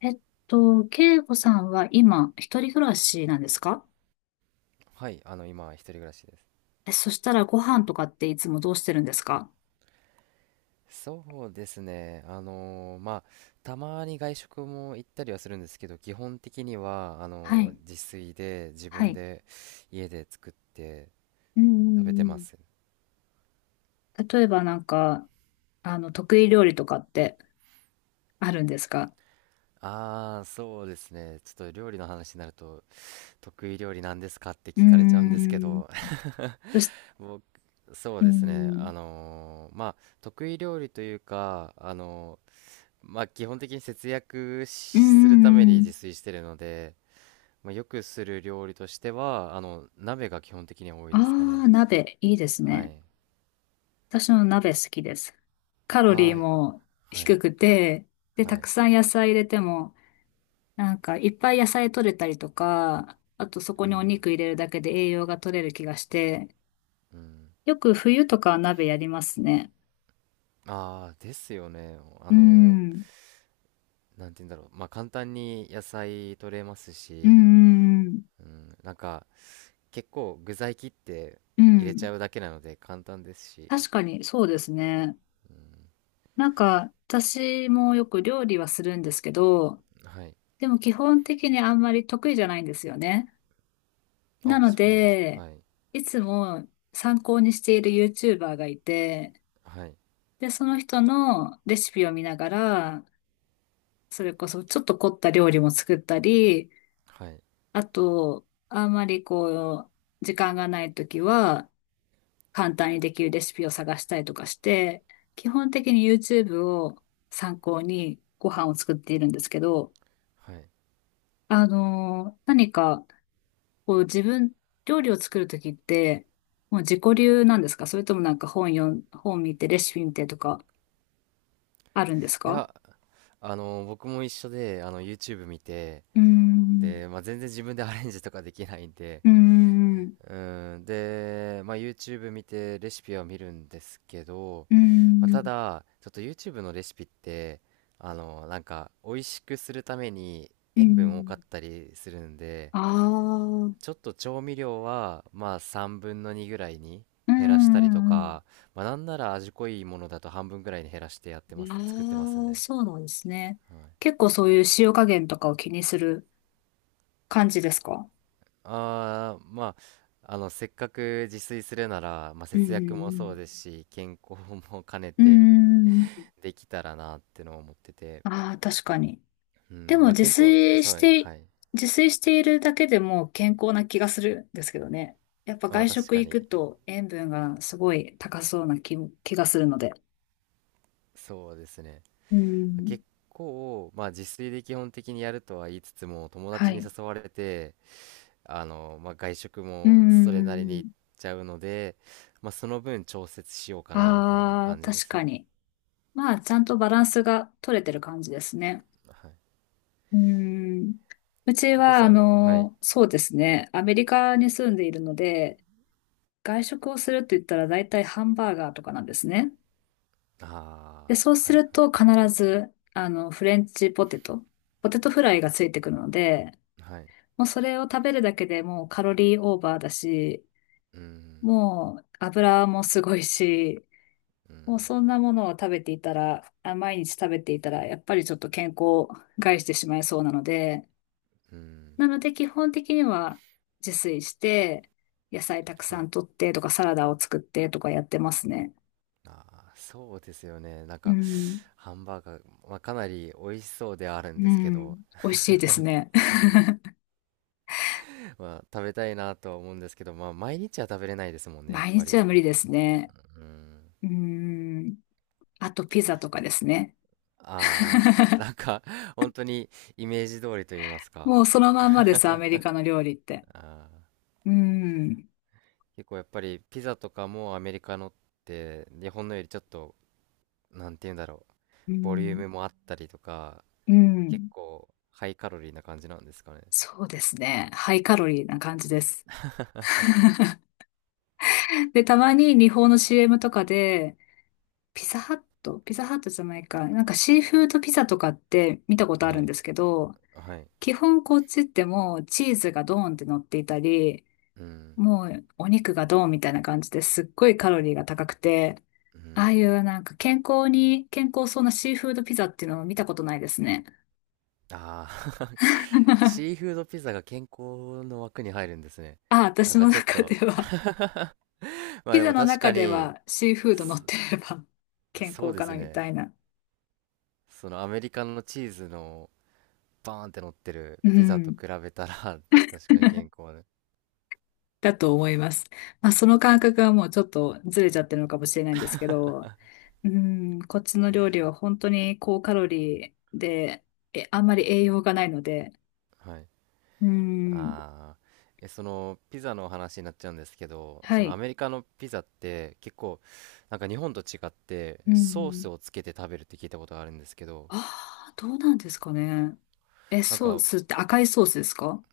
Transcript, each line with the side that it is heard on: left: えっ慶子さんは今、一人暮らしなんですか？
right: はい、今、一人暮らしです。
left: え、そしたらご飯とかっていつもどうしてるんですか？
right: そうですね、たまに外食も行ったりはするんですけど、基本的には、
left: はい。
right: 自炊で、自
left: は
right: 分
left: い。
right: で、家で作って
left: うんう
right: 食べて
left: んう
right: ま
left: ん。
right: す。
left: 例えば得意料理とかってあるんですか？
right: ああ、そうですね、ちょっと料理の話になると、得意料理なんですかって
left: うー
right: 聞かれちゃうんですけ
left: ん。
right: ど、
left: そし、
right: 僕、そう
left: うー
right: ですね、
left: ん。
right: まあ、得意料理というか、まあ、基本的に節約し
left: うんう
right: するために
left: んうん。
right: 自炊してるので、まあ、よくする料理としては、鍋が基本的には多いですか
left: あ
right: ね。
left: あ、鍋、いいです
right: は
left: ね。
right: い。
left: 私も鍋好きです。カロ
right: あ
left: リーも
right: あ、は
left: 低
right: い。
left: くて、で、
right: は
left: たく
right: い。
left: さん野菜入れても、いっぱい野菜取れたりとか、あとそこ
right: う
left: にお
right: ん。
left: 肉入れるだけで栄養が取れる気がして、
right: うん。
left: よく冬とかは鍋やりますね。
right: ああ、ですよね。
left: うん。
right: なんて言うんだろう。まあ、簡単に野菜取れます
left: う
right: し、
left: んうん
right: うん、なんか、結構具材切って
left: うん。う
right: 入れち
left: ん。
right: ゃうだけなので簡単ですし、
left: 確かに、そうですね。
right: うん、
left: 私もよく料理はするんですけど、
right: はい。
left: でも基本的にあんまり得意じゃないんですよね。な
right: あ、
left: の
right: そうなんですか。
left: で、
right: はい。
left: いつも参考にしている YouTuber がいて、
right: はい。
left: で、その人のレシピを見ながら、それこそちょっと凝った料理も作ったり、
right: はい。
left: あと、あんまり時間がないときは、簡単にできるレシピを探したりとかして、基本的に YouTube を参考にご飯を作っているんですけど、
right: はい。
left: 何か、こう自分、料理を作るときって、もう自己流なんですか、それとも本読ん、本見てレシピ見てとかあるんです
right: い
left: か？
right: や、僕も一緒で、YouTube 見て、
left: うーん、
right: で、まあ、全然自分でアレンジとかできないんで、
left: うーん、う
right: うん、で、まあ、YouTube 見てレシピは見るんですけど、
left: ー
right: まあ、た
left: ん、
right: だ、ちょっと YouTube のレシピって、なんか、美味しくするために
left: うー
right: 塩分多か
left: ん。
right: ったりするんで、
left: ああ、う
right: ち
left: ん
right: ょっと調味料は、まあ、3分の2ぐらいに
left: う
right: 減らしたりと
left: ん
right: か、まあ、なんなら味濃いものだと半分ぐらいに減らしてやって
left: う
right: ます、作ってます
left: ん。ああ、
right: ね。
left: そうなんですね。
right: はい。
left: 結構そういう塩加減とかを気にする感じですか？
right: ああ、まあ、せっかく自炊するなら、まあ、
left: う
right: 節約も
left: ん
right: そうですし、健康も兼ね
left: うんう
right: て
left: んうーん。
right: できたらなってのを思ってて、
left: ああ、確かに。
right: う
left: で
right: ん、
left: も
right: まあ、健康、そう、はい。
left: 自炊しているだけでも健康な気がするんですけどね。やっぱ
right: まあ、
left: 外
right: 確
left: 食
right: か
left: 行く
right: に、
left: と塩分がすごい高そうな気がするので。
right: そうですね。
left: うん。
right: 結構、まあ、自炊で基本的にやるとは言いつつも、友
left: は
right: 達に
left: い。
right: 誘われて、まあ、外食
left: うんう
right: もそれ
left: ん
right: なり
left: うんう
right: に行っ
left: ん。
right: ちゃうので、まあ、その分調節しようかな、みたいな
left: ああ、
right: 感じで
left: 確
right: す
left: か
right: ね。
left: に。まあ、ちゃんとバランスが取れてる感じですね。
right: はい。
left: うん。うち
right: ココ
left: は、
right: さん、はい。
left: そうですね。アメリカに住んでいるので、外食をするって言ったら大体ハンバーガーとかなんですね。で、
right: あ
left: そう
right: あ、
left: す
right: はいはい。
left: ると必ず、フレンチポテト、ポテトフライがついてくるので、
right: はい
left: もうそれを食べるだけでもうカロリーオーバーだし、
right: うん、
left: もう油もすごいし、
right: う
left: もう
right: ん、
left: そんなものを食べていたら、あ、毎日食べていたら、やっぱりちょっと健康を害してしまいそうなので、
right: うん、
left: なので基本的には自炊して、野菜たく
right: は
left: さ
right: い。
left: ん取ってとかサラダを作ってとかやってますね。
right: あーそうですよね。なん
left: う
right: か、
left: ん。
right: ハンバーガー、まあ、かなり美味しそうではあるん
left: う
right: ですけ
left: ん。
right: ど、
left: 美味しいですね。
right: まあ、食べたいなとは思うんですけど、まあ、毎日は食べれないですもんね、やっ
left: 毎
right: ぱ
left: 日は
right: り。
left: 無理ですね。
right: うん。
left: うん。あとピザとかですね。
right: ああ、なんか、本当にイメージ通りと言いますか。
left: もうそのまんまです、アメリカの料理って。
right: あ
left: うん。
right: ー結構やっぱり、ピザとかもアメリカのって、日本のよりちょっと、なんて言うんだろう、
left: う
right: ボリュー
left: ん。
right: ムもあったりとか、
left: う
right: 結
left: ん。
right: 構、ハイカロリーな感じなんですかね。
left: そうですね。ハイカロリーな感じです。で、たまに日本の CM とかで、ピザハット、ピザハットじゃないか、シーフードピザとかって見たことあ
right: は
left: るん
right: い。
left: ですけど、
right: はい。
left: 基本こっちってもうチーズがドーンって乗っていたり、
right: うん。
left: もうお肉がドーンみたいな感じですっごいカロリーが高くて、
right: う
left: ああ
right: ん。
left: いう健康そうなシーフードピザっていうのを見たことないですね。
right: ああ シー フードピザが健康の枠に入るんですね。
left: あ、私
right: なん
left: の
right: かちょっ
left: 中で
right: と
left: は、
right: まあ
left: ピ
right: で
left: ザ
right: も
left: の
right: 確
left: 中
right: か
left: で
right: に、
left: はシーフード乗ってれば
right: そ
left: 健
right: そう
left: 康
right: で
left: か
right: す
left: なみ
right: ね。
left: たいな。
right: そのアメリカのチーズのバーンって乗ってる
left: う
right: ピザと
left: ん。
right: 比べたら 確かに健康で。
left: だと思います。まあ、その感覚はもうちょっとずれちゃってるのかもしれないんですけど、うん、こっちの料理は本当に高カロリーで、あんまり栄養がないので、
right: はい。
left: うん、
right: ああ。え、そのピザの話になっちゃうんですけど、
left: は
right: そのア
left: い。
right: メリカのピザって結構なんか日本と違って
left: う
right: ソー
left: ん、
right: スをつけて食べるって聞いたことがあるんですけど、
left: ああ、どうなんですかね。え、
right: なん
left: ソー
right: か、
left: スって赤いソースですか？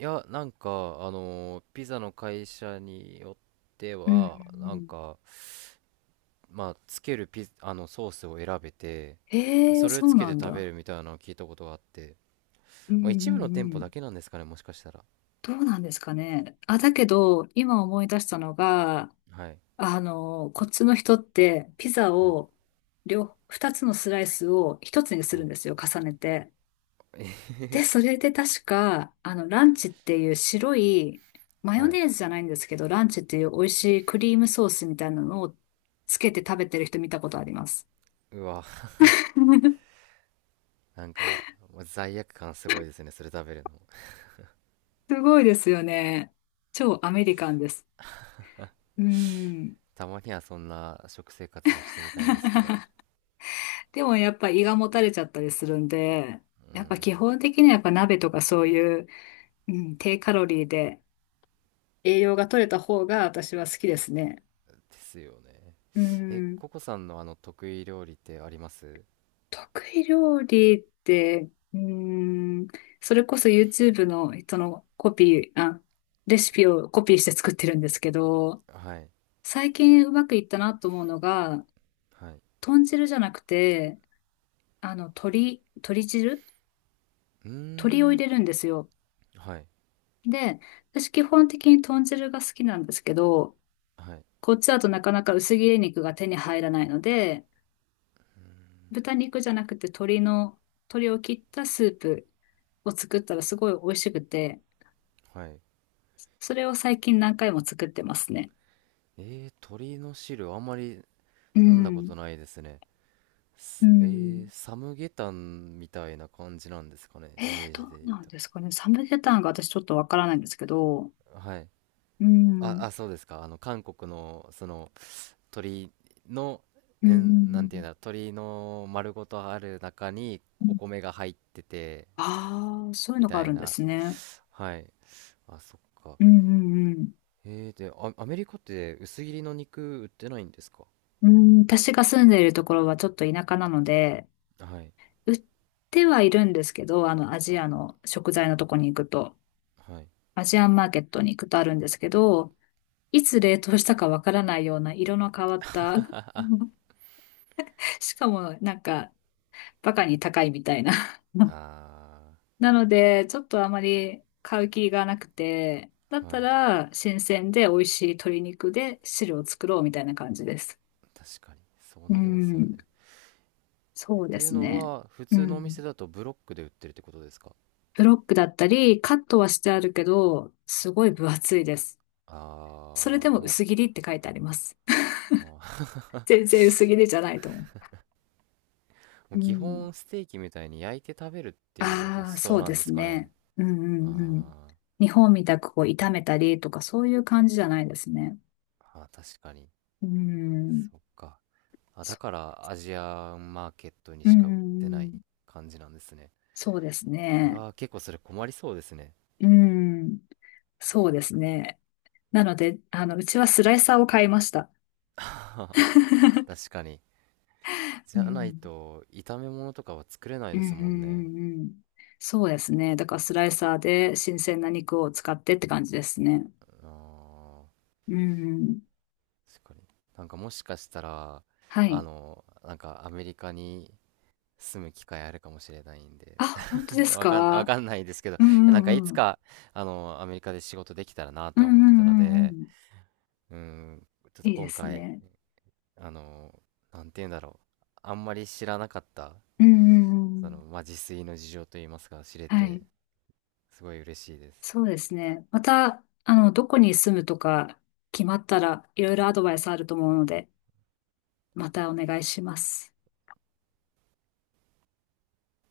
right: いや、なんか、ピザの会社によって
left: うん、うんうん、
right: は、なんか、まあ、つけるピ、あの、ソースを選べて、
left: へえ、
right: それを
left: そ
right: つ
left: う
right: け
left: な
right: て
left: ん
right: 食べ
left: だ。
right: るみたいなのを聞いたことがあって、
left: うん、
right: まあ、
left: う
right: 一部の店
left: ん、う
right: 舗だ
left: ん。
right: けなんですかね、もしかしたら。
left: どうなんですかね。あ、だけど、今思い出したのが、
right: はい、
left: こっちの人って、ピザ
right: はい、
left: を、二つのスライスを一つにす
right: は
left: る
right: い、
left: んですよ、重ねて。で、それで確か、ランチっていう白い、マヨ
right: はい。
left: ネーズじゃないんですけど、ランチっていう美味しいクリームソースみたいなのをつけて食べてる人見たことあります。
right: うわ、なんか、もう罪悪感すごいですね、それ食べるの。
left: すごいですよね。超アメリカンです。うん。
right: たまにはそんな食生活もしてみたいんですけど。
left: でもやっぱ胃がもたれちゃったりするんで、
right: う
left: やっぱ基
right: ん、
left: 本的にはやっぱ鍋とかそういう、うん、低カロリーで、栄養が取れた方が私は好きですね。
right: ですよね。
left: う
right: え、
left: ん。
right: ココさんの得意料理ってあります？
left: 得意料理って、うん。それこそ YouTube の人のコピー、あ、レシピをコピーして作ってるんですけど、
right: はい。
left: 最近うまくいったなと思うのが、
right: はい。
left: 豚汁じゃなくて、鶏汁、
right: うー
left: 鶏を入
right: ん。
left: れるんですよ。
right: はい。
left: で、私基本的に豚汁が好きなんですけど、
right: はい。
left: こっちだとなかなか薄切り肉が手に入らないので、豚肉じゃなくて鶏を切ったスープを作ったらすごい美味しくて、
right: はい。
left: それを最近何回も作ってますね。
right: 鳥の汁あんまり
left: う
right: 飲んだこ
left: ん。
right: とないですね。
left: う
right: すえ
left: ん。
right: ー、サムゲタンみたいな感じなんですかね。
left: え
right: イメー
left: ど
right: ジ
left: う
right: で言う
left: なん
right: と。
left: ですかね。サムゲタンが私ちょっとわからないんですけど。
right: はい。
left: う
right: あ、
left: ん。
right: あ、そうですか。韓国の、その、鳥の、
left: うんうん
right: なん
left: う
right: ていう
left: ん
right: んだ、鳥の丸ごとある中に
left: う
right: お
left: ん。
right: 米が入ってて、
left: ああ、そういう
right: み
left: のがあ
right: たい
left: るんで
right: な。
left: すね。
right: はい。あ、そっか。
left: うんうんうん。
right: で、アメリカって薄切りの肉売ってないんですか？
left: うん、私が住んでいるところはちょっと田舎なので、
right: はい。
left: 売ってはいるんですけど、アジ
right: あ、
left: アの食材のとこに行くと、
right: はい。
left: アジアンマーケットに行くとあるんですけど、いつ冷凍したかわからないような色の変わった しかもバカに高いみたいな。
right: あ
left: なので、ちょっとあまり買う気がなくて、だっ
right: あ、は
left: た
right: い。
left: ら新鮮で美味しい鶏肉で汁を作ろうみたいな感じです。
right: 確かに。そう
left: う
right: なりますよね。
left: ん、そ
right: っ
left: うで
right: ていう
left: す
right: の
left: ね。
right: は、普
left: う
right: 通のお店
left: ん。
right: だとブロックで売ってるってことですか？
left: ブロックだったり、カットはしてあるけど、すごい分厚いです。それ
right: あ
left: で
right: あー、
left: も
right: も
left: 薄切りって書いてあります。
right: う、あー
left: 全然薄切りじゃないと思
right: も
left: う。
right: う
left: う
right: 基
left: ん、
right: 本ステーキみたいに焼いて食べるっていう
left: あ
right: 発
left: あ、そ
right: 想
left: う
right: な
left: で
right: んで
left: す
right: すかね。
left: ね。うんうんうん。
right: あ
left: 日本みたくこう炒めたりとかそういう感じじゃないですね。
right: ーあー、確かに。
left: うん。
right: そっか。あ、だ
left: そ、
right: からアジアンマーケットに
left: う
right: しか売ってな
left: ん、
right: い感じなんですね。
left: そうです
right: う
left: ね。
right: わー、結構それ困りそうですね。
left: うん。そうですね。なので、うちはスライサーを買いました。
right: 確かに。
left: う
right: じゃない
left: ん。
right: と、炒め物とかは作れない
left: うん
right: で
left: う
right: す
left: ん
right: もんね。
left: うんうん。そうですね。だからスライサーで新鮮な肉を使ってって感じですね。
right: あ
left: うん。
right: ー、確かに。なんか、もしかしたら
left: はい。
right: なんかアメリカに住む機会あるかもしれないんで、
left: あ、本当で す
right: わ
left: か？
right: かんないですけど、い
left: う
right: や、
left: ん
right: なんか
left: う
right: い
left: ん
right: つ
left: うん。
right: かアメリカで仕事できたらな
left: う
right: と
left: んう
right: は思ってたの
left: んうんう
right: で、
left: ん。
right: うん、ちょっと
left: いいで
right: 今
left: す
right: 回
left: ね。
right: あのなんて言うんだろう、あんまり知らなかった
left: うんうんう
right: その、
left: ん。
right: まあ、自炊の事情といいますか、知れ
left: は
right: て
left: い。
right: すごい嬉しいです。
left: そうですね。また、どこに住むとか決まったらいろいろアドバイスあると思うので、またお願いします。